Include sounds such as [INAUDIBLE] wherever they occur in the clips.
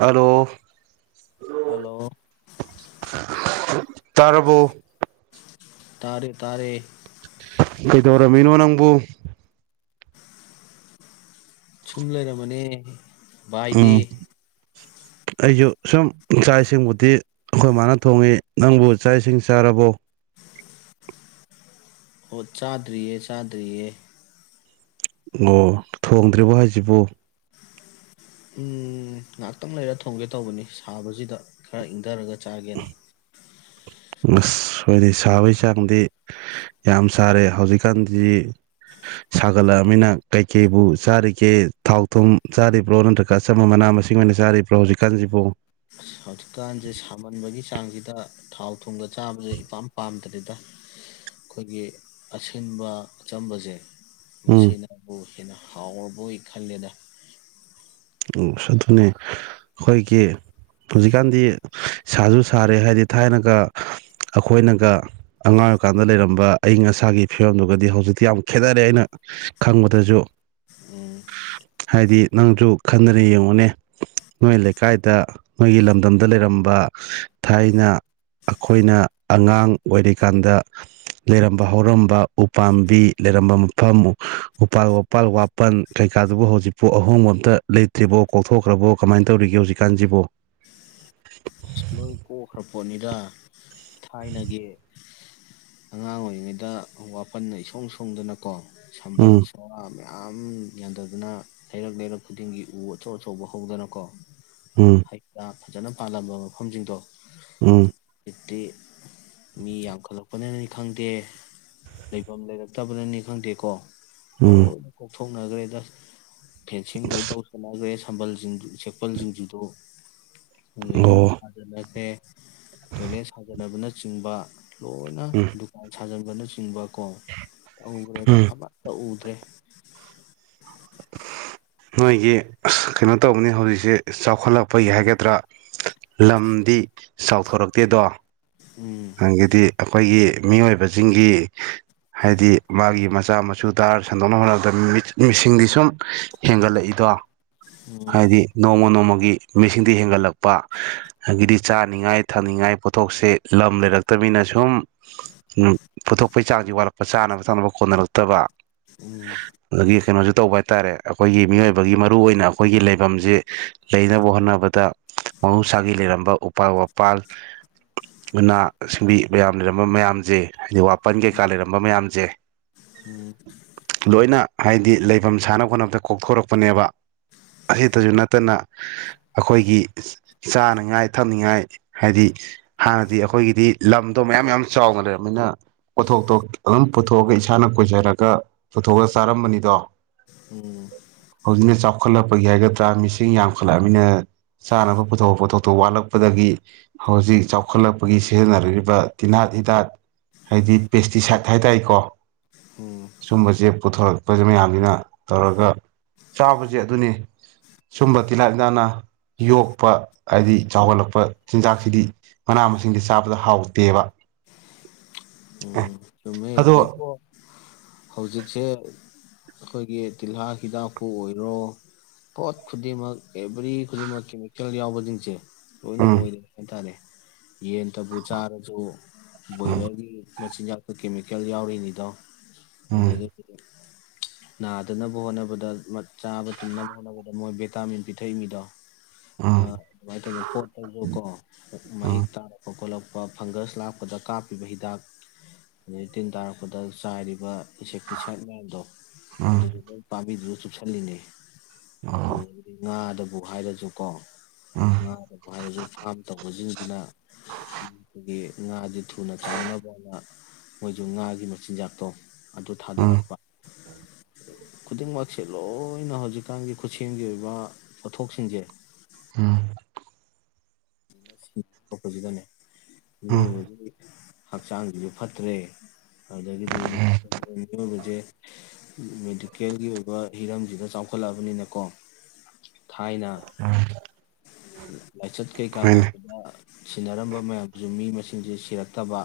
Hello hello ꯇꯔꯕꯣ ꯇꯥꯔꯦ ꯇꯥꯔꯦ ꯀꯩꯗꯧꯔꯃꯤꯅꯣ ꯅꯪꯕꯨ ꯁꯨꯝ ꯂꯩꯔꯃꯅꯦ ꯎꯝ ꯑꯩꯁꯨ ꯁꯨꯝ ꯆꯥꯛ ꯏꯁꯤꯡꯕꯨꯗꯤ ꯑꯩꯈꯣꯏ ꯃꯥꯅ ꯊꯣꯡꯉꯤ ꯅꯪꯕꯨ ꯆꯥꯛ ꯏꯁꯤꯡ ꯆꯥꯔꯕꯣ ꯑꯣ ꯆꯥꯗ꯭ꯔꯤꯌꯦ ꯆꯥꯗ꯭ꯔꯤꯌꯦ ꯑꯣ ꯊꯣꯡꯗ꯭ꯔꯤꯕꯣ ꯍꯥꯏꯁꯤꯕꯨ ꯎꯝ ꯉꯥꯏꯍꯥꯛꯇꯪ ꯂꯩꯔ ꯊꯣꯡꯒꯦ ꯇꯧꯕꯅꯤ ꯁꯥꯕꯁꯤꯗ ꯈꯔ ꯏꯪꯊꯔꯒ ꯆꯥꯒꯦꯅ ꯑꯁ ꯍꯥꯏꯗꯤ ꯁꯥꯕꯒꯤ ꯆꯥꯡꯗꯤ ꯌꯥꯝ ꯁꯥꯔꯦ ꯍꯧꯖꯤꯛꯀꯥꯟꯗꯤ ꯁꯥꯒꯠꯂꯛꯑꯃꯤꯅ ꯀꯩꯀꯩꯕꯨ ꯆꯥꯔꯤꯒꯦ ꯊꯥꯎ ꯊꯨꯝ ꯆꯥꯔꯤꯕ꯭ꯔꯣ ꯅꯠꯇ꯭ꯔꯒ ꯑꯆꯝꯕ ꯃꯅꯥ ꯃꯁꯤꯡ ꯑꯣꯏꯅ ꯆꯥꯔꯤꯕ꯭ꯔꯣ ꯍꯧꯖꯤꯛꯀꯥꯟꯁꯤꯕꯨ ꯑꯁ ꯍꯧꯖꯤꯛꯀꯥꯟꯁꯦ ꯁꯥꯃꯟꯕꯒꯤ ꯆꯥꯡꯁꯤꯗ ꯊꯥꯎ ꯊꯨꯝꯒ ꯆꯥꯕꯁꯦ ꯏꯄꯥꯝ ꯄꯥꯝꯗꯔꯤꯦꯗ ꯑꯩꯈꯣꯏꯒꯤ ꯑꯁꯤꯟꯕ ꯑꯆꯝꯕꯁꯦ ꯎꯝ ꯃꯁꯤꯅꯦꯕꯨ ꯍꯦꯟꯅ ꯍꯥꯎꯔꯕꯣꯏ ꯈꯜꯂꯦꯗ ꯑꯣ ꯑꯗꯨꯅꯤ ꯑꯩꯈꯣꯏꯒꯤ ꯍꯧꯖꯤꯛꯀꯥꯟꯗꯤ ꯁꯥꯁꯨ ꯁꯥꯔꯦ ꯍꯥꯏꯗꯤ ꯊꯥꯏꯅꯒ ꯑꯩꯈꯣꯏꯅꯒ ꯑꯉꯥꯡ ꯑꯣꯏꯀꯥꯟꯗ ꯂꯩꯔꯝꯕ ꯑꯏꯪ ꯑꯁꯥꯒꯤ ꯐꯤꯕꯝꯗꯨꯒꯗꯤ ꯍꯧꯖꯤꯛꯇꯤ ꯌꯥꯝ ꯈꯦꯠꯅꯔꯦ ꯑꯩꯅ ꯈꯪꯕꯗꯁꯨ ꯎꯝ ꯍꯥꯏꯗꯤ ꯅꯪꯁꯨ ꯈꯟꯗꯅ ꯌꯦꯡꯉꯨꯅꯦ ꯅꯣꯏ ꯂꯩꯀꯥꯏꯗ ꯅꯣꯏꯒꯤ ꯂꯝꯗꯝꯗ ꯂꯩꯔꯝꯕ ꯊꯥꯏꯅ ꯑꯩꯈꯣꯏꯅ ꯑꯉꯥꯡ ꯑꯣꯏꯔꯤꯀꯥꯟꯗ ꯂꯩꯔꯝꯕ ꯍꯧꯔꯝꯕ ꯎꯄꯥꯝꯕꯤ ꯂꯩꯔꯝꯕ ꯃꯐꯝ ꯎꯄꯥꯜ ꯋꯥꯄꯥꯜ ꯋꯥꯄꯜ ꯀꯩꯀꯥꯗꯨꯕꯨ ꯍꯧꯖꯤꯛꯄꯨ ꯑꯍꯣꯡꯕ ꯑꯝꯇ ꯂꯩꯇ꯭ꯔꯤꯕꯣ ꯀꯣꯛꯊꯣꯛꯈ꯭ꯔꯕꯣ ꯀꯃꯥꯏꯅ ꯇꯧꯔꯤꯒꯦ ꯍꯧꯖꯤꯛꯀꯥꯟꯁꯤꯕꯣ ꯑꯁ ꯂꯣꯏ ꯀꯣꯛꯈ꯭ꯔ ꯄꯣꯠꯅꯤꯗ ꯊꯥꯏꯅꯒꯤ ꯑꯉꯥꯡ ꯑꯣꯏꯔꯤꯉꯩꯗ ꯋꯥꯄꯜ ꯏꯁꯣꯡ ꯁꯣꯡꯗꯅꯀꯣ ꯎꯝ ꯁꯕꯥꯜꯁ ꯌꯥꯝ ꯌꯥꯟꯊꯗꯅ ꯂꯩꯔꯛ ꯂꯩꯔꯛ ꯈꯨꯗꯤꯡꯒꯤ ꯎ ꯑꯆꯧ ꯑꯆꯧꯕ ꯍꯧꯗꯅꯀꯣ ꯎꯝ ꯍꯥꯏꯀ ꯐꯖꯅ ꯄꯥꯜꯂꯝꯕ ꯃꯐꯝꯁꯤꯡꯗꯣ ꯎꯝ ꯑꯗꯤ ꯃꯤ ꯌꯥꯝꯈꯠꯂꯛꯄꯅꯅꯤ ꯈꯪꯗꯦ ꯂꯩꯐꯝ ꯂꯩꯔꯛꯇꯕꯅꯅꯤ ꯈꯪꯗꯦꯀꯣ ꯑꯣ ꯎꯝ ꯍꯧꯣꯡꯅꯈ꯭ꯔꯦꯗ ꯐꯦꯟꯁꯤꯡ ꯂꯣꯏꯅ ꯇꯧ ꯆꯠꯂꯈ꯭ꯔꯦ ꯊꯝꯕꯜꯁꯤꯡꯗꯨ ꯁꯦꯛꯄꯜ ꯁꯤꯡꯖꯗꯣ ꯑꯗ ꯌꯨꯝ ꯑꯣ ꯁꯥꯖꯅ ꯇꯣꯏꯂꯦꯠ ꯁꯥꯖꯅꯕꯅꯆꯤꯡꯕ ꯂꯣꯏꯅ ꯎꯝ ꯗꯨꯀꯥꯟ ꯊꯥꯖꯟꯕꯅꯆꯤꯡꯕ ꯣ ꯎꯔꯦꯗ ꯎꯝ ꯑꯃ ꯇ ꯎꯗ꯭ꯔꯦ ꯅꯣꯏꯒꯤ ꯀꯩꯅꯣ ꯇꯧꯕꯅꯤ ꯍꯧꯖꯤꯛꯁꯦ ꯆꯥꯎꯈꯠꯂꯛꯄꯒꯤ ꯍꯥꯏꯒꯗ꯭ꯔꯥ ꯂꯝꯗꯤ ꯆꯥꯎꯊꯣꯔꯛꯇꯦꯗꯣ ꯎꯝ ꯑꯪꯗꯤ ꯑꯩꯈꯣꯏꯒꯤ ꯃꯤꯑꯣꯏꯕꯁꯤꯡꯒꯤ ꯍꯥꯏꯗꯤ ꯃꯥꯒꯤ ꯃꯆꯥ ꯃꯁꯨ ꯇꯔ ꯁꯟꯗꯣꯛꯅꯕ ꯍꯣꯠꯅꯕꯗ ꯃꯤꯁꯤꯡꯗꯤ ꯁꯨꯝ ꯍꯦꯟꯒꯠꯂꯛꯏꯗꯣ ꯎꯝ ꯍꯥꯏꯗꯤ ꯅꯣꯡꯃ ꯅꯣꯡꯃꯒꯤ ꯃꯤꯁꯤꯡꯗꯤ ꯍꯦꯟꯒꯠꯂꯛꯄ ꯑꯗꯒꯤꯗꯤ ꯆꯥꯅꯤꯡꯉꯥꯏ ꯊꯛꯅꯤꯡꯉꯥꯏ ꯄꯣꯠꯊꯣꯛꯁꯦ ꯂꯝ ꯂꯩꯔꯛꯇꯕꯅꯤꯅ ꯁꯨꯝ ꯄꯨꯊꯣꯛꯄꯒꯤ ꯆꯥꯡꯁꯤ ꯋꯥꯠꯂꯛꯄ ꯆꯥꯅꯕ ꯊꯛꯅꯕ ꯈꯣꯠꯅꯔꯛꯇꯕ ꯎꯝ ꯑꯗꯒꯤ ꯀꯩꯅꯣꯁꯨ ꯇꯧꯕ ꯍꯥꯏꯇꯥꯔꯦ ꯑꯩꯈꯣꯏꯒꯤ ꯃꯤꯑꯣꯏꯕꯒꯤ ꯃꯔꯨꯑꯣꯏ ꯑꯣꯏꯅ ꯑꯩꯈꯣꯏꯒꯤ ꯂꯩꯐꯝꯁꯦ ꯂꯩꯅꯕ ꯍꯣꯠꯅꯕꯗ ꯃꯍꯧꯁꯥꯒꯤ ꯂꯩꯔꯝꯕ ꯎꯄꯥꯜ ꯋꯥꯄꯥꯜ ꯎꯅꯥ ꯁꯤꯡꯕꯤ ꯃꯌꯥꯝ ꯂꯩꯔꯝꯕ ꯃꯌꯥꯝꯁꯦ ꯍꯥꯏꯗꯤ ꯋꯥꯄꯟ ꯀꯩꯀꯥ ꯂꯩꯔꯝꯕ ꯃꯌꯥꯝꯁꯦ ꯎꯝ ꯂꯣꯏꯅ ꯍꯥꯏꯗꯤ ꯂꯩꯐꯝ ꯁꯥꯟꯅ ꯈꯣꯠꯅꯕꯗ ꯀꯣꯛꯊꯣꯔꯛꯄꯅꯦꯕ ꯑꯁꯤꯇꯁꯨ ꯅꯠꯇꯅ ꯑꯩꯈꯣꯏꯒꯤ ꯆꯥꯅꯉꯥꯏ ꯊꯛꯅꯤꯡꯉꯥꯏ ꯍꯥꯏꯗꯤ ꯍꯥꯟꯅꯗꯤ ꯑꯩꯈꯣꯏꯒꯤꯗꯤ ꯂꯝꯗꯣ ꯃꯌꯥꯝ ꯌꯥꯝ ꯆꯥꯎꯅ ꯂꯩꯔꯕꯅꯤꯅ ꯄꯣꯊꯣꯛꯇꯣꯛ ꯑꯗꯨꯝ ꯄꯨꯊꯣꯛꯑꯒ ꯏꯁꯥꯅ ꯀꯣꯏꯖꯔꯒ ꯄꯨꯊꯣꯛꯑ ꯆꯥꯔꯝꯕꯅꯤꯗꯣ ꯎꯝ ꯍꯧꯖꯤꯛꯅ ꯆꯥꯎꯈꯠꯂꯛꯄꯒꯤ ꯍꯥꯏꯒꯗ꯭ꯔꯥ ꯃꯤꯁꯤꯡ ꯌꯥꯝꯈꯠꯂꯛꯑꯅꯤꯅ ꯆꯥꯅꯕ ꯄꯨꯊꯣꯛ ꯄꯣꯊꯣꯛꯇꯣ ꯋꯥꯠꯂꯛꯄꯗꯒꯤ ꯍꯧꯖꯤꯛ ꯆꯥꯎ ꯆꯥꯎꯈꯠꯂꯛꯄꯒꯤ ꯁꯤꯖꯤꯟꯅꯔꯛꯏꯕ ꯇꯤꯟꯍꯥꯠ ꯍꯤꯗꯠ ꯍꯥꯏꯗꯤ ꯄꯦꯁꯇꯤꯁꯥꯏꯠ ꯍꯥꯏ ꯇꯔꯀꯣ ꯎꯝ ꯁꯨꯝꯕꯁꯦ ꯄꯨꯊꯣꯔꯛꯄꯁꯦ ꯃꯌꯥꯝꯅꯤꯅ ꯇꯧꯔꯒ ꯆꯥꯕꯁꯦ ꯑꯗꯨꯅꯤ ꯁꯨꯝꯕ ꯇꯤꯜꯍꯥ ꯏꯤꯟꯅꯥꯅ ꯌꯣꯛꯄ ꯍꯥꯏꯗꯤ ꯆꯥꯎꯈꯠꯂꯛꯄ ꯆꯤꯟꯖꯥꯛꯁꯤꯗꯤ ꯃꯅꯥ ꯃꯁꯤꯡꯗꯤ ꯆꯥꯕꯗ ꯍꯥꯎꯇꯦꯕ ꯎꯝ ꯆꯃꯦ ꯑꯗꯣ ꯍꯧꯖꯤꯛꯄꯣ ꯍꯧꯖꯤꯛꯁꯦ ꯑꯩꯈꯣꯏꯒꯤ ꯇꯤꯜꯍꯥ ꯍꯤꯗꯥꯛꯄꯨ ꯑꯣꯏꯔꯣ ꯄꯣꯠ ꯈꯨꯗꯤꯡꯃꯛ ꯑꯦꯕ꯭ꯔꯤ ꯈꯨꯗꯤꯡꯃꯛ ꯀꯦꯃꯤꯀꯦꯜ ꯌꯥꯎꯕꯁꯤꯡꯁꯦ ꯂꯣꯏꯅ ꯎꯝ ꯑꯣꯏꯔꯦ ꯍꯥꯏꯇꯥꯔꯦ ꯌꯦꯟꯇꯕꯨ ꯆꯔꯁꯨ ꯎꯝ ꯕꯣꯏꯂꯔꯒꯤ ꯃꯆꯤꯟꯖꯥꯛꯇ ꯀꯦꯃꯤꯀꯦꯜ ꯌꯥꯎꯔꯤꯅꯤꯗꯣ ꯎꯝ ꯑꯗꯒꯤ ꯅꯥꯗꯅꯕ ꯍꯣꯠꯅꯕꯗ ꯆꯥꯕ ꯇꯨꯝꯅꯕ ꯍꯣꯠꯅꯕꯗ ꯃꯣꯏ ꯚꯤꯇꯥꯃꯤꯟ ꯄꯤꯊꯛꯏ ꯃꯤꯗꯣ ꯑ ꯎꯝ ꯑꯗꯨꯃꯥꯏꯅ ꯇꯧꯅ ꯄꯣꯠꯇꯁꯨ ꯀꯣ ꯃꯍꯤꯛ ꯎꯝ ꯇꯥꯔꯛꯄ ꯈꯣꯠꯂꯛꯄ ꯐꯪꯒꯁ ꯂꯥꯛꯄꯗ ꯀꯥꯞꯄꯤꯕ ꯍꯤꯗꯥꯛ ꯑꯗꯩ ꯇꯤꯟ ꯇꯥꯔꯛꯄꯗ ꯆꯥꯏꯔꯤꯕ ꯄꯤꯁꯦꯛꯀꯤꯤꯁꯠ ꯃꯌꯥꯝꯗꯣ ꯎꯝ ꯑꯗꯨꯁꯨ ꯂꯣꯏ ꯄꯥꯝꯕꯤꯗ꯭ꯔꯁꯨ ꯆꯨꯞꯁꯂꯤꯅꯦ ꯎꯝ ꯑꯗꯒꯤ ꯑꯗꯨꯕꯨ ꯍꯥꯏꯔꯁꯨ ꯀꯣ ꯎꯝ ꯉꯥꯗꯕꯨ ꯍꯥꯏꯔꯁꯨ ꯐꯥꯝ ꯇꯧꯕꯁꯤꯡ ꯑꯗꯨꯅ ꯑꯩꯈꯣꯏꯒꯤ ꯉꯥꯁꯦ ꯊꯨꯅ ꯇꯥꯎꯅꯕꯅ ꯃꯣꯏꯁꯨ ꯉꯥꯒꯤ ꯃꯆꯤꯟꯖꯥꯛꯇꯣ ꯑꯗꯨ ꯎꯝ ꯊꯥꯗꯔꯛꯄ ꯈꯨꯗꯤꯡꯃꯛꯁꯦ ꯂꯣꯏꯅ ꯍꯧꯖꯤꯛꯀꯥꯟꯒꯤ ꯈꯨꯠꯁꯦꯝꯒꯤ ꯑꯣꯏꯕ ꯄꯣꯠꯊꯣꯛꯁꯤꯡꯁꯦ ꯎꯝ ꯑꯣꯄꯣꯖꯤꯠ ꯑꯅꯦ ꯎꯝ ꯍꯛꯆꯥꯡꯁꯤꯁꯨ ꯐꯠꯇ꯭ꯔꯦ ꯑꯗꯨꯗꯒꯤꯗꯤ ꯃꯤꯑꯣꯏꯕꯁꯦ ꯃꯦꯗꯤꯀꯦꯜꯒꯤ ꯑꯣꯏꯕ ꯍꯤꯔꯝꯁꯤꯗ ꯆꯥꯎꯈꯠꯂꯛꯑꯕꯅꯤꯅꯀꯣ ꯊꯥꯏꯅ ꯂꯥꯏꯆꯠ ꯀꯩ ꯀꯥ ꯍꯣꯏꯅꯦ ꯁꯤꯟꯅꯔꯝꯕ ꯃꯌꯥꯝꯁꯨ ꯃꯤ ꯃꯁꯤꯡꯁꯦ ꯁꯤꯔꯛꯇꯕ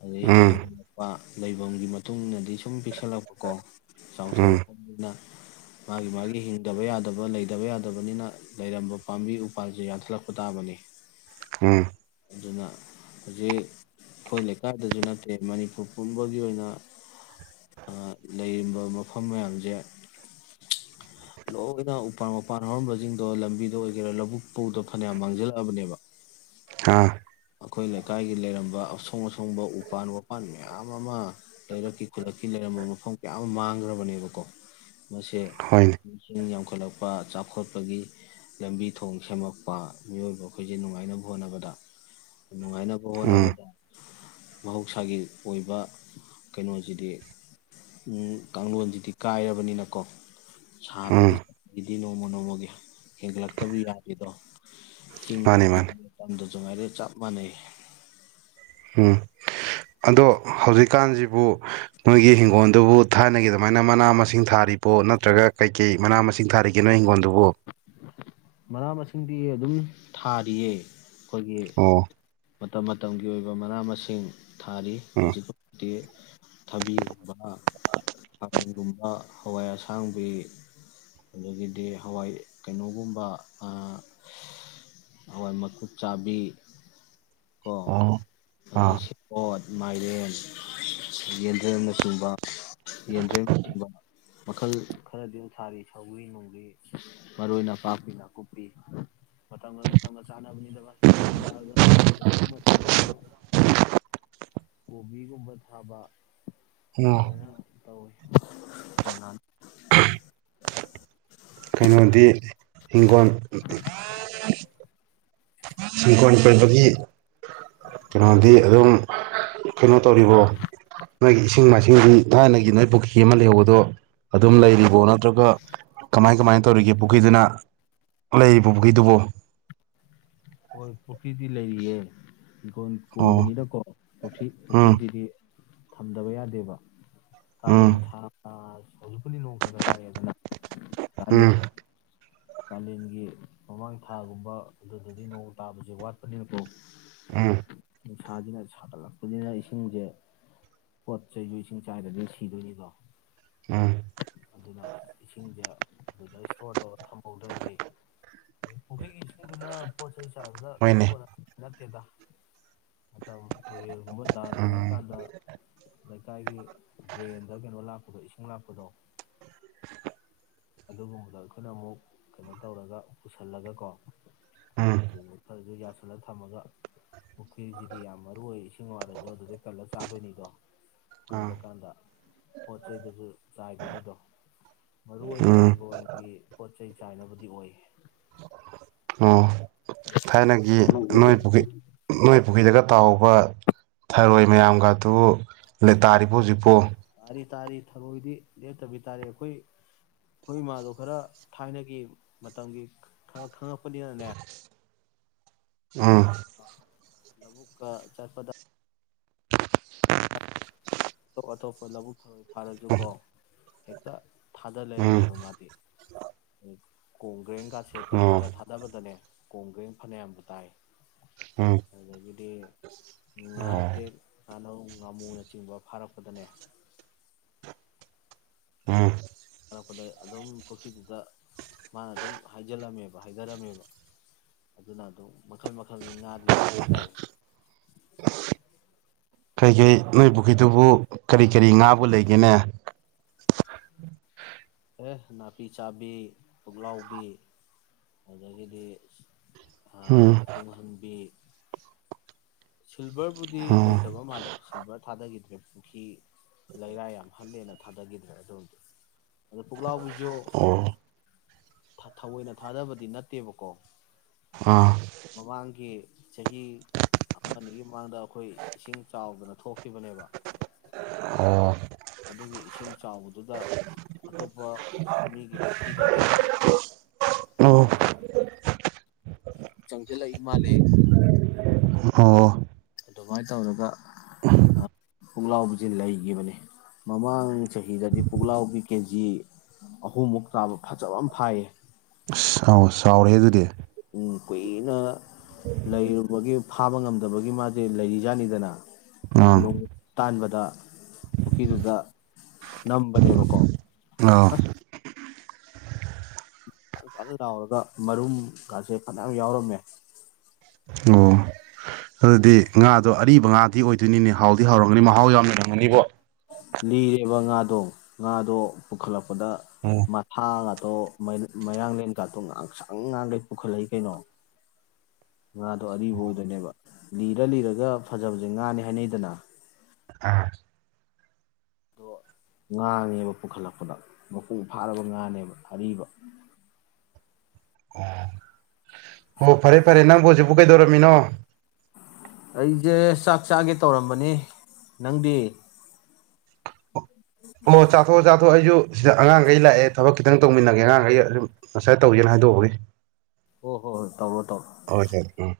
ꯑꯗꯗꯒꯤ ꯎꯝ ꯍꯦꯟꯒꯠꯂꯛꯄ ꯂꯩꯐꯝꯒꯤ ꯃꯇꯨꯡ ꯏꯟꯅꯗꯤ ꯁꯨꯝ ꯄꯤꯛꯁꯜꯂꯛꯄꯀꯣ ꯎꯝ ꯆꯥꯎꯊꯣꯔꯛꯄꯅꯤꯅ ꯃꯥꯒꯤ ꯃꯥꯒꯤ ꯍꯤꯡꯗꯕ ꯌꯥꯗꯕ ꯂꯩꯇꯕ ꯌꯥꯗꯕꯅꯤꯅ ꯂꯩꯔꯝꯕ ꯄꯥꯝꯕꯤ ꯎꯄꯥꯜꯁꯦ ꯌꯥꯟꯊꯠꯂꯛꯄ ꯇꯥꯕꯅꯤ ꯎꯝ ꯑꯗꯨꯅ ꯍꯧꯖꯤꯛ ꯑꯩꯈꯣꯏ ꯂꯩꯀꯥꯏꯗꯁꯨ ꯅꯠꯇꯦ ꯃꯅꯤꯄꯨꯔ ꯄꯨꯝꯕꯒꯤ ꯑꯣꯏꯅ ꯂꯩꯔꯤꯕ ꯃꯐꯝ ꯃꯌꯥꯝꯁꯦ ꯂꯣꯏꯅ ꯎꯄꯥꯟ ꯃꯄꯥꯟ ꯍꯧꯔꯝꯕꯁꯤꯡꯗꯣ ꯂꯝꯕꯤꯗ ꯑꯣꯏꯒꯦꯔꯥ ꯂꯧꯕꯨꯛ ꯐꯥꯎꯗ ꯐꯅꯌꯥꯝ ꯃꯥꯡꯁꯤꯜꯂꯛꯑꯕꯅꯦꯕ ꯑꯥ ꯑꯩꯈꯣꯏ ꯂꯩꯀꯥꯏꯒꯤ ꯂꯩꯔꯝꯕ ꯑꯁꯣꯡ ꯑꯁꯣꯡꯕ ꯎꯄꯥꯟ ꯋꯥꯄꯥꯟ ꯃꯌꯥꯝ ꯑꯃ ꯂꯩꯔꯛꯀꯤ ꯈꯨꯂꯛꯀꯤ ꯂꯩꯔꯝꯕ ꯃꯐꯝ ꯀꯌꯥ ꯑꯃ ꯃꯥꯡꯈ꯭ꯔꯕꯅꯦꯕꯀꯣ ꯃꯁꯦ ꯍꯣꯏꯅꯦ ꯏꯁꯤꯡ ꯌꯥꯝꯈꯠꯂꯛꯄ ꯆꯥꯎꯈꯠꯄꯒꯤ ꯂꯝꯕꯤ ꯊꯣꯡ ꯁꯦꯝꯃꯛꯄ ꯃꯤꯑꯣꯏꯕ ꯑꯩꯈꯣꯏꯁꯦ ꯅꯨꯡꯉꯥꯏꯅꯕ ꯍꯣꯠꯅꯕꯗ ꯅꯨꯡꯉꯥꯏꯅꯕ ꯎꯝ ꯍꯣꯠꯅꯕꯗ ꯃꯍꯧꯁꯥꯒꯤ ꯑꯣꯏꯕ ꯀꯩꯅꯣꯁꯤꯗꯤ ꯀꯥꯡꯂꯣꯟꯁꯤꯗꯤ ꯀꯥꯏꯔꯕꯅꯤꯅꯀꯣ ꯎꯝ ꯁꯥꯕꯒꯤ ꯆꯠꯄꯒꯤꯗꯤ ꯅꯣꯡꯃ ꯅꯣꯡꯃꯒꯤ ꯍꯦꯟꯒꯠꯂꯛꯇꯕ ꯌꯥꯗꯦꯗꯣ ꯃꯥꯅꯤ ꯆꯤꯡꯗꯁꯨ ꯃꯥꯅꯤ ꯉꯥꯏꯔꯦ ꯇꯝꯗꯁꯨ ꯉꯥꯏꯔꯦ ꯑꯗꯨꯏ ꯍꯥꯏꯔꯗꯤ ꯆꯞ ꯃꯥꯟꯅꯩ ꯎꯝ ꯑꯗꯣ ꯍꯧꯖꯤꯛꯀꯥꯟꯁꯤꯕꯨ ꯃꯣꯏꯒꯤ ꯍꯤꯡꯈꯣꯜꯗꯨꯕꯨ ꯊꯥꯏꯅꯒꯤ ꯑꯗꯨꯃꯥꯏꯅ ꯃꯅꯥ ꯃꯁꯤꯡ ꯊꯥꯔꯤꯕꯣ ꯅꯠꯇ꯭ꯔꯒ ꯀꯩꯀꯩ ꯃꯅꯥ ꯃꯁꯤꯡ ꯊꯥꯔꯤꯒꯦꯅꯣ ꯍꯤꯡꯒꯣꯜꯗꯨꯕꯨ ꯃꯅꯥ ꯃꯁꯤꯡꯗꯤ ꯑꯗꯨꯝ ꯊꯥꯔꯤꯌꯦ ꯑꯩꯈꯣꯏꯒꯤ ꯑꯣ ꯃꯇꯝ ꯃꯇꯝꯒꯤ ꯑꯣꯏꯕ ꯑꯣꯏꯕ ꯃꯅꯥ ꯃꯁꯤꯡ ꯊꯥꯔꯤ ꯎꯝ ꯍꯧꯖꯤꯛꯐꯥꯎꯗꯤ ꯊꯕꯤꯒꯨꯝꯕ ꯈꯥꯃꯟꯒꯨꯝꯕ ꯍꯋꯥꯏ ꯑꯁꯥꯡꯕꯤ ꯑꯗꯒꯤꯗꯤ ꯍꯋꯥꯏ ꯀꯩꯅꯣꯒꯨꯝꯕ ꯑꯥ ꯍꯋꯥꯏ ꯃꯀꯨ ꯆꯥꯕꯤ ꯀꯣ ꯑꯣ ꯑꯗꯩ ꯑꯥ ꯁꯦꯕꯣꯠ ꯃꯥꯏꯔꯦꯟ ꯌꯦꯟꯗ꯭ꯔꯦꯝꯅꯆꯤꯡꯕ ꯌꯦꯟꯗ꯭ꯔꯦꯝꯅꯆꯤꯡꯕ ꯃꯈꯜ ꯈꯔꯗꯤ ꯑꯗꯨ ꯊꯔꯤ ꯁꯧꯏꯤ ꯅꯨꯡꯂꯤ ꯃꯔꯣꯏ ꯅꯥꯄꯥꯛꯄꯤ ꯅꯥꯀꯨꯞꯄꯤ ꯃꯇꯝꯒ ꯃꯇꯝꯒ ꯆꯥꯅꯕꯅꯤꯗ ꯑꯁ ꯅꯤꯡꯊꯝꯊꯥꯔꯒ ꯌꯂꯛꯄ ꯃꯇꯝꯗꯅ ꯑꯃꯨꯛ ꯀꯣꯕꯤꯒꯨꯝꯕ ꯊꯥꯕ ꯑꯣ ꯑꯗꯨꯃꯥꯏꯅ ꯇꯧꯋ ꯗꯣꯅ ꯀꯩꯅꯣꯗꯤ ꯍꯤꯡꯈꯣꯜ [UNINTELLIGIBLE] ꯤꯡꯀꯣꯏ ꯀꯣꯏꯕꯒꯤ ꯀꯩꯅꯣꯗꯤ ꯑꯗꯨꯝ ꯀꯩꯅꯣ ꯇꯧꯔꯤꯕꯣ ꯅꯣꯏꯒꯤ ꯏꯁꯤꯡ ꯃꯥꯏꯁꯤꯡꯗꯤ ꯊꯥꯏꯅꯒꯤ ꯅꯣꯏ ꯄꯨꯈ꯭ꯔꯤ ꯑꯃ ꯂꯩꯍꯧꯕꯗꯣ ꯑꯗꯨꯝ ꯂꯩꯔꯤꯕꯣ ꯅꯠꯇ꯭ꯔꯒ ꯀꯃꯥꯏ ꯀꯃꯥꯏꯅ ꯇꯧꯔꯤꯒꯦ ꯄꯨꯈ꯭ꯔꯤꯗꯨꯅ ꯂꯩꯔꯤꯕ ꯄꯨꯈ꯭ꯔꯤꯗꯨꯕꯣ ꯑꯩꯈꯣꯏ ꯄꯨꯊ꯭ꯗꯤ ꯂꯩꯔꯤꯌꯦ ꯍꯤꯡꯒꯣꯟꯜ ꯑꯣ ꯀꯣꯏꯕꯅꯤꯅꯀꯣ ꯄꯨ꯭ꯔꯤ ꯎꯝ ꯄꯨꯈ꯭ꯔꯤꯁꯤꯗꯤ ꯊꯝꯗꯕ ꯌꯥꯗꯦꯕ ꯎꯝ ꯀꯂꯦꯟ ꯊꯥꯖ ꯂꯤ ꯅꯣꯡ ꯈ꯭ꯔꯒ ꯇꯥꯔꯦ ꯑꯗꯨꯅ ꯇ ꯎꯝ ꯀꯥꯂꯦꯟꯒꯤ ꯃꯃꯥꯡ ꯊꯥꯒꯨꯝꯕ ꯑꯗꯨ ꯑꯗꯨꯗꯤ ꯅꯣꯡ ꯇꯥꯕꯁꯦ ꯋꯥꯠꯄꯅꯦꯕꯀꯣ ꯑ ꯅꯨꯡꯁꯥꯁꯤꯅ ꯁꯥꯒꯠꯂꯛꯄꯅꯤꯅ ꯏꯁꯤꯡꯁꯦ ꯄꯣꯠ ꯆꯩꯁꯨ ꯏꯁꯤꯡ ꯆꯥꯏꯔꯗꯤ ꯁꯤꯗꯣꯏꯅꯤꯗꯣ ꯎꯝ ꯑꯗꯨꯅ ꯏꯁꯤꯡꯁꯦ ꯑꯗꯨꯖ ꯏꯁꯇꯣꯔ ꯇꯧꯔ ꯊꯝꯍꯧꯗ꯭ꯔꯗꯤ ꯑꯗꯨ ꯄꯨꯈ꯭ꯔꯤꯒꯤ ꯏꯁꯤꯡꯗꯨꯅ ꯄꯣꯠ ꯑꯩ ꯆꯥꯕꯗ ꯍꯣꯏꯅꯦ ꯀꯣꯟꯂ ꯅꯠꯇꯦꯗ ꯑ ꯇꯨꯏ ꯒꯨꯝꯕ ꯗꯥꯟ ꯎꯝ ꯊꯦꯡꯉꯀꯥꯟꯗ ꯂꯩꯀꯥꯏꯒꯤ ꯗ꯭ꯔꯦꯟꯗ ꯀꯩꯅꯣ ꯂꯥꯛꯄꯗ ꯏꯁꯤꯡ ꯂꯥꯛ ꯄꯗꯣ ꯑꯗꯨꯒꯨꯝꯕꯗ ꯑꯈꯣꯏꯅ ꯑꯃꯨꯛ ꯀꯩꯅꯣ ꯇꯧꯔꯒ ꯄꯨꯁꯜꯂꯒꯀꯣ ꯎꯝ ꯑꯗꯨꯅ ꯈꯔꯖꯨ ꯌꯥꯁꯜꯂ ꯊꯝꯃꯒ ꯄꯨꯈ꯭ꯔꯤꯖꯤꯗꯤ ꯌꯥꯝ ꯃꯔꯨ ꯑꯣꯏ ꯏꯁꯤꯡ ꯋꯥꯔꯖꯨ ꯑꯗꯨꯗꯩ ꯀꯜꯂ ꯆꯥꯗꯣꯏꯅꯤꯗꯣ, ꯑ ꯐꯪꯗ꯭ꯔꯀꯥꯟꯗ ꯄꯣꯠ ꯆꯩꯩꯗꯖꯨ ꯆꯥꯏꯗꯣꯏꯅꯤꯗꯣ꯫ ꯃꯔꯨ ꯑꯣꯏꯅ ꯎꯝ ꯍꯤꯡꯒꯣꯜꯒꯤ ꯄꯣꯠ ꯆꯩ ꯆꯥꯏꯅꯕꯗꯤ ꯑꯣꯏ꯫ ꯑꯣ ꯊꯥꯏꯅꯒꯤ ꯅꯣꯏ ꯄꯨꯈꯤ ꯅꯣꯏ ꯄꯨꯈꯤꯗꯒ ꯇꯥꯎꯕ ꯊꯔꯣꯏ ꯃꯌꯥꯝꯒꯥꯗꯨ ꯂꯦ ꯇꯥꯔꯤꯕꯣ ꯍꯨꯖꯤꯛꯄꯣ? ꯔꯤ ꯇꯥꯔꯤ ꯊꯔꯣꯏꯗꯤ ꯂꯦꯞꯇꯕꯤ ꯇꯥꯔꯤ ꯑꯈꯣꯏ ꯑꯈꯣꯏ ꯏꯃꯥꯗꯣ ꯈꯔ ꯊꯥꯏꯅꯒꯤ ꯃꯇꯝꯒꯤ ꯈꯔ ꯈꯪꯉꯛꯄꯅꯤꯅꯅꯦ ꯎꯝ꯫ ꯕꯨꯛꯀ ꯆꯠꯄꯗ ꯑꯇꯣꯞ ꯑꯇꯣꯞꯄ ꯂꯧꯕꯨꯛ ꯐꯛ ꯐꯥꯔꯖꯨꯀꯣ ꯍꯦꯛꯇ ꯊꯥꯗ ꯎꯝ ꯂꯩꯔꯝꯃꯦꯕ ꯃꯥꯗꯤ꯫ ꯀꯣꯡꯒ꯭ꯔꯦꯡꯒꯥꯁꯦ ꯍꯦꯛꯇ ꯑꯣ ꯐꯥꯔ ꯊꯥꯗꯕꯗꯅꯦ ꯀꯣꯡꯒ꯭ꯔꯦꯡ ꯐꯅ꯭ꯌꯥꯝꯕꯨ ꯇꯥꯏ꯫ ꯎꯝ ꯑꯗꯒꯤꯗꯤ ꯑꯣ ꯉꯥꯇꯦꯛ ꯉꯥꯅꯧ ꯉꯥꯃꯨꯅꯆꯤꯡꯕ ꯐꯥꯔꯛꯄꯗꯅꯦ ꯎꯝ ꯐꯥꯔꯛꯄꯗꯩ ꯑꯗꯨꯝ ꯄꯨꯈ꯭ꯔꯤꯗꯨꯗ ꯃꯥꯅ ꯑꯗꯨꯝ ꯍꯥꯏꯖꯜꯂꯝꯃꯦꯕ ꯍꯥꯏꯗꯔꯝꯃꯦꯕ꯫ ꯑꯗꯨꯅ ꯑꯗꯨꯝ ꯃꯈꯜ ꯃꯈꯜꯒꯤ ꯉꯥꯗꯤ ꯂꯩ ꯍꯥꯏꯇꯥꯔꯦ꯫ ꯀꯩꯒꯩ ꯅꯣꯏ ꯄꯨꯈꯤꯗꯨꯕꯨ ꯀꯔꯤ ꯀꯔꯤ ꯉꯥꯕꯨ ꯂꯩꯒꯦꯅꯦ? ꯑꯦ ꯅꯥꯄꯤ ꯆꯥꯕꯤ, ꯄꯨꯛꯂꯥꯎꯕꯤ ꯑꯗꯒꯤꯗꯤ ꯑꯥ ꯎꯝ ꯇꯨꯡꯍꯟꯕꯤ ꯁꯤꯜꯚꯔꯕꯨꯗꯤ ꯎꯝ ꯂꯩꯇ꯭ꯔꯕ ꯃꯥꯜꯂꯦ ꯁꯤꯜꯚꯔ ꯊꯥꯗꯒꯤꯗ꯭ꯔꯦ꯫ [UNINTELLIGIBLE] ꯂꯩꯔꯥꯏ ꯌꯥꯝ ꯍꯜꯂꯦꯅ ꯊꯥꯗꯒꯤꯗ꯭ꯔꯦ ꯑꯗꯨꯝ꯫ ꯑꯗ ꯄꯨꯛꯂꯥꯎꯕꯤ ꯖꯨ ꯑꯣ ꯊꯑꯣꯏꯅ ꯊꯥꯗꯕꯗꯤ ꯅꯠꯇꯦꯕꯀꯣ ꯑꯥ ꯃꯃꯥꯡꯒꯤ ꯆꯍꯤ ꯆꯍꯤ ꯑꯃ ꯑꯅꯤꯒꯤ ꯃꯃꯥꯡꯗ ꯑꯩꯈꯣꯏ ꯏꯁꯤꯡ ꯆꯥꯎꯗꯅ ꯊꯣꯛꯈꯤꯕꯅꯦꯕ ꯑꯣ ꯑꯗꯨꯒꯤ ꯏꯁꯤꯡ ꯆꯥꯎꯕꯗꯨꯗ ꯑꯇꯣꯞꯄ ꯃꯤꯒꯤ ꯄꯨꯈ꯭ꯔꯤꯗꯒꯤ ꯑ ꯑꯣ ꯆꯪꯖꯂ ꯏꯃꯂꯦ ꯑꯣ ꯑꯗꯨꯃꯥꯏꯅ ꯇꯧꯔꯒ ꯄꯨꯛꯂꯥꯎꯁ ꯂꯩꯈꯤꯕꯅꯤ ꯃꯃꯥꯡ ꯆꯍꯤꯗꯗꯤ ꯄꯨꯛꯂꯥꯎꯕꯤ ꯀꯦ ꯖꯤ ꯑꯍꯨꯝꯃꯨꯛ ꯆꯥꯕ ꯐꯖꯕ ꯑꯃ ꯐꯥꯏꯌꯦ ꯑ ꯑꯥꯎ ꯆꯥꯎꯔꯦ ꯑꯗꯨꯗꯤ ꯎꯝ ꯀꯨꯏꯅ ꯂꯩꯔꯨꯕꯒꯤ ꯐꯥꯕ ꯉꯝꯗꯕꯒꯤ ꯃꯥꯗꯤ ꯂꯩꯔꯤꯖꯥꯠꯅꯤꯗꯅ ꯑꯥ [UNINTELLIGIBLE] ꯇꯥꯟꯕꯗ ꯄꯨꯨꯈꯔꯤꯗꯨꯗ ꯅꯝꯕꯅꯦꯕꯀꯣ ꯑ ꯑꯁ ꯀ ꯀꯥꯟ ꯂꯥꯎꯔꯒ ꯃꯔꯨꯝꯒꯥꯁꯦ ꯐꯖꯅ ꯌꯥꯎꯔꯝꯃꯦ ꯑꯣ ꯑꯗꯨꯗꯤ ꯉꯥꯗꯣ ꯑꯔꯤꯕ ꯉꯥꯗꯤ ꯑꯣꯏꯗꯣꯏꯅꯤꯅꯦ ꯍꯥꯎꯗꯤ ꯍꯥꯎꯔꯝꯒꯅꯤ ꯃꯍꯥꯎ ꯌꯥꯝꯅꯔꯝꯉꯅꯤꯕꯣ ꯂꯤꯔꯦꯕ ꯉꯥꯗꯣ ꯉꯥꯗꯣ ꯄꯨꯈꯠꯂꯛꯄ ꯗ ꯑꯣ ꯃꯊꯥ ꯉ ꯑꯗꯣ ꯃꯌꯥꯡꯂꯦꯟ ꯀꯥꯠꯇꯣ ꯉꯥꯡꯁꯪ ꯉꯥꯡꯈꯩ ꯄꯨꯈꯠꯂꯛꯏ ꯀꯩꯅꯣ ꯉꯥꯗꯣ ꯑꯔꯤꯕ ꯑꯣꯏꯗꯣꯏꯅꯦꯕ ꯂꯤꯔ ꯂꯤꯔꯒ ꯐꯖꯕꯁꯦ ꯉꯥꯅꯤ ꯍꯥꯏꯅꯩꯗꯅ ꯑꯥ ꯑꯗꯣ ꯉꯥꯅꯦꯕ ꯄꯨꯈꯠꯂꯛꯄꯗ ꯃꯄꯨꯡ ꯐꯥꯔꯕ ꯉꯥꯅꯦꯕ ꯑꯔꯤꯕ ꯑꯣꯣ ꯐꯔꯦ ꯐꯔꯦ ꯅꯪꯕꯨ ꯍꯧꯖꯤꯛꯕꯨ ꯀꯩꯗꯧꯔꯦ ꯃꯤꯅꯣ ꯑꯩꯁꯦ ꯆꯥꯛ ꯆꯥꯒꯦ ꯇꯧꯔꯝꯕꯅꯤ ꯅꯪꯗꯤ ꯑꯗꯣ ꯑꯩꯁꯨ ꯁꯤꯗ ꯑꯉꯥꯡꯈꯩ ꯂꯥꯛꯑꯦ ꯊꯕꯛ ꯈꯤꯇꯪ ꯇꯧꯃꯤꯟꯅꯒꯦ ꯑꯉꯥꯡꯈꯩ ꯑꯗꯨ ꯉꯁꯥꯏ ꯇꯧꯒꯦꯅ ꯍꯥꯏꯗꯣꯛꯑꯒꯦ ꯍ ꯍꯣ ꯍꯣꯏ ꯇꯧꯕꯣ ꯇꯧꯕꯣ ꯎꯝ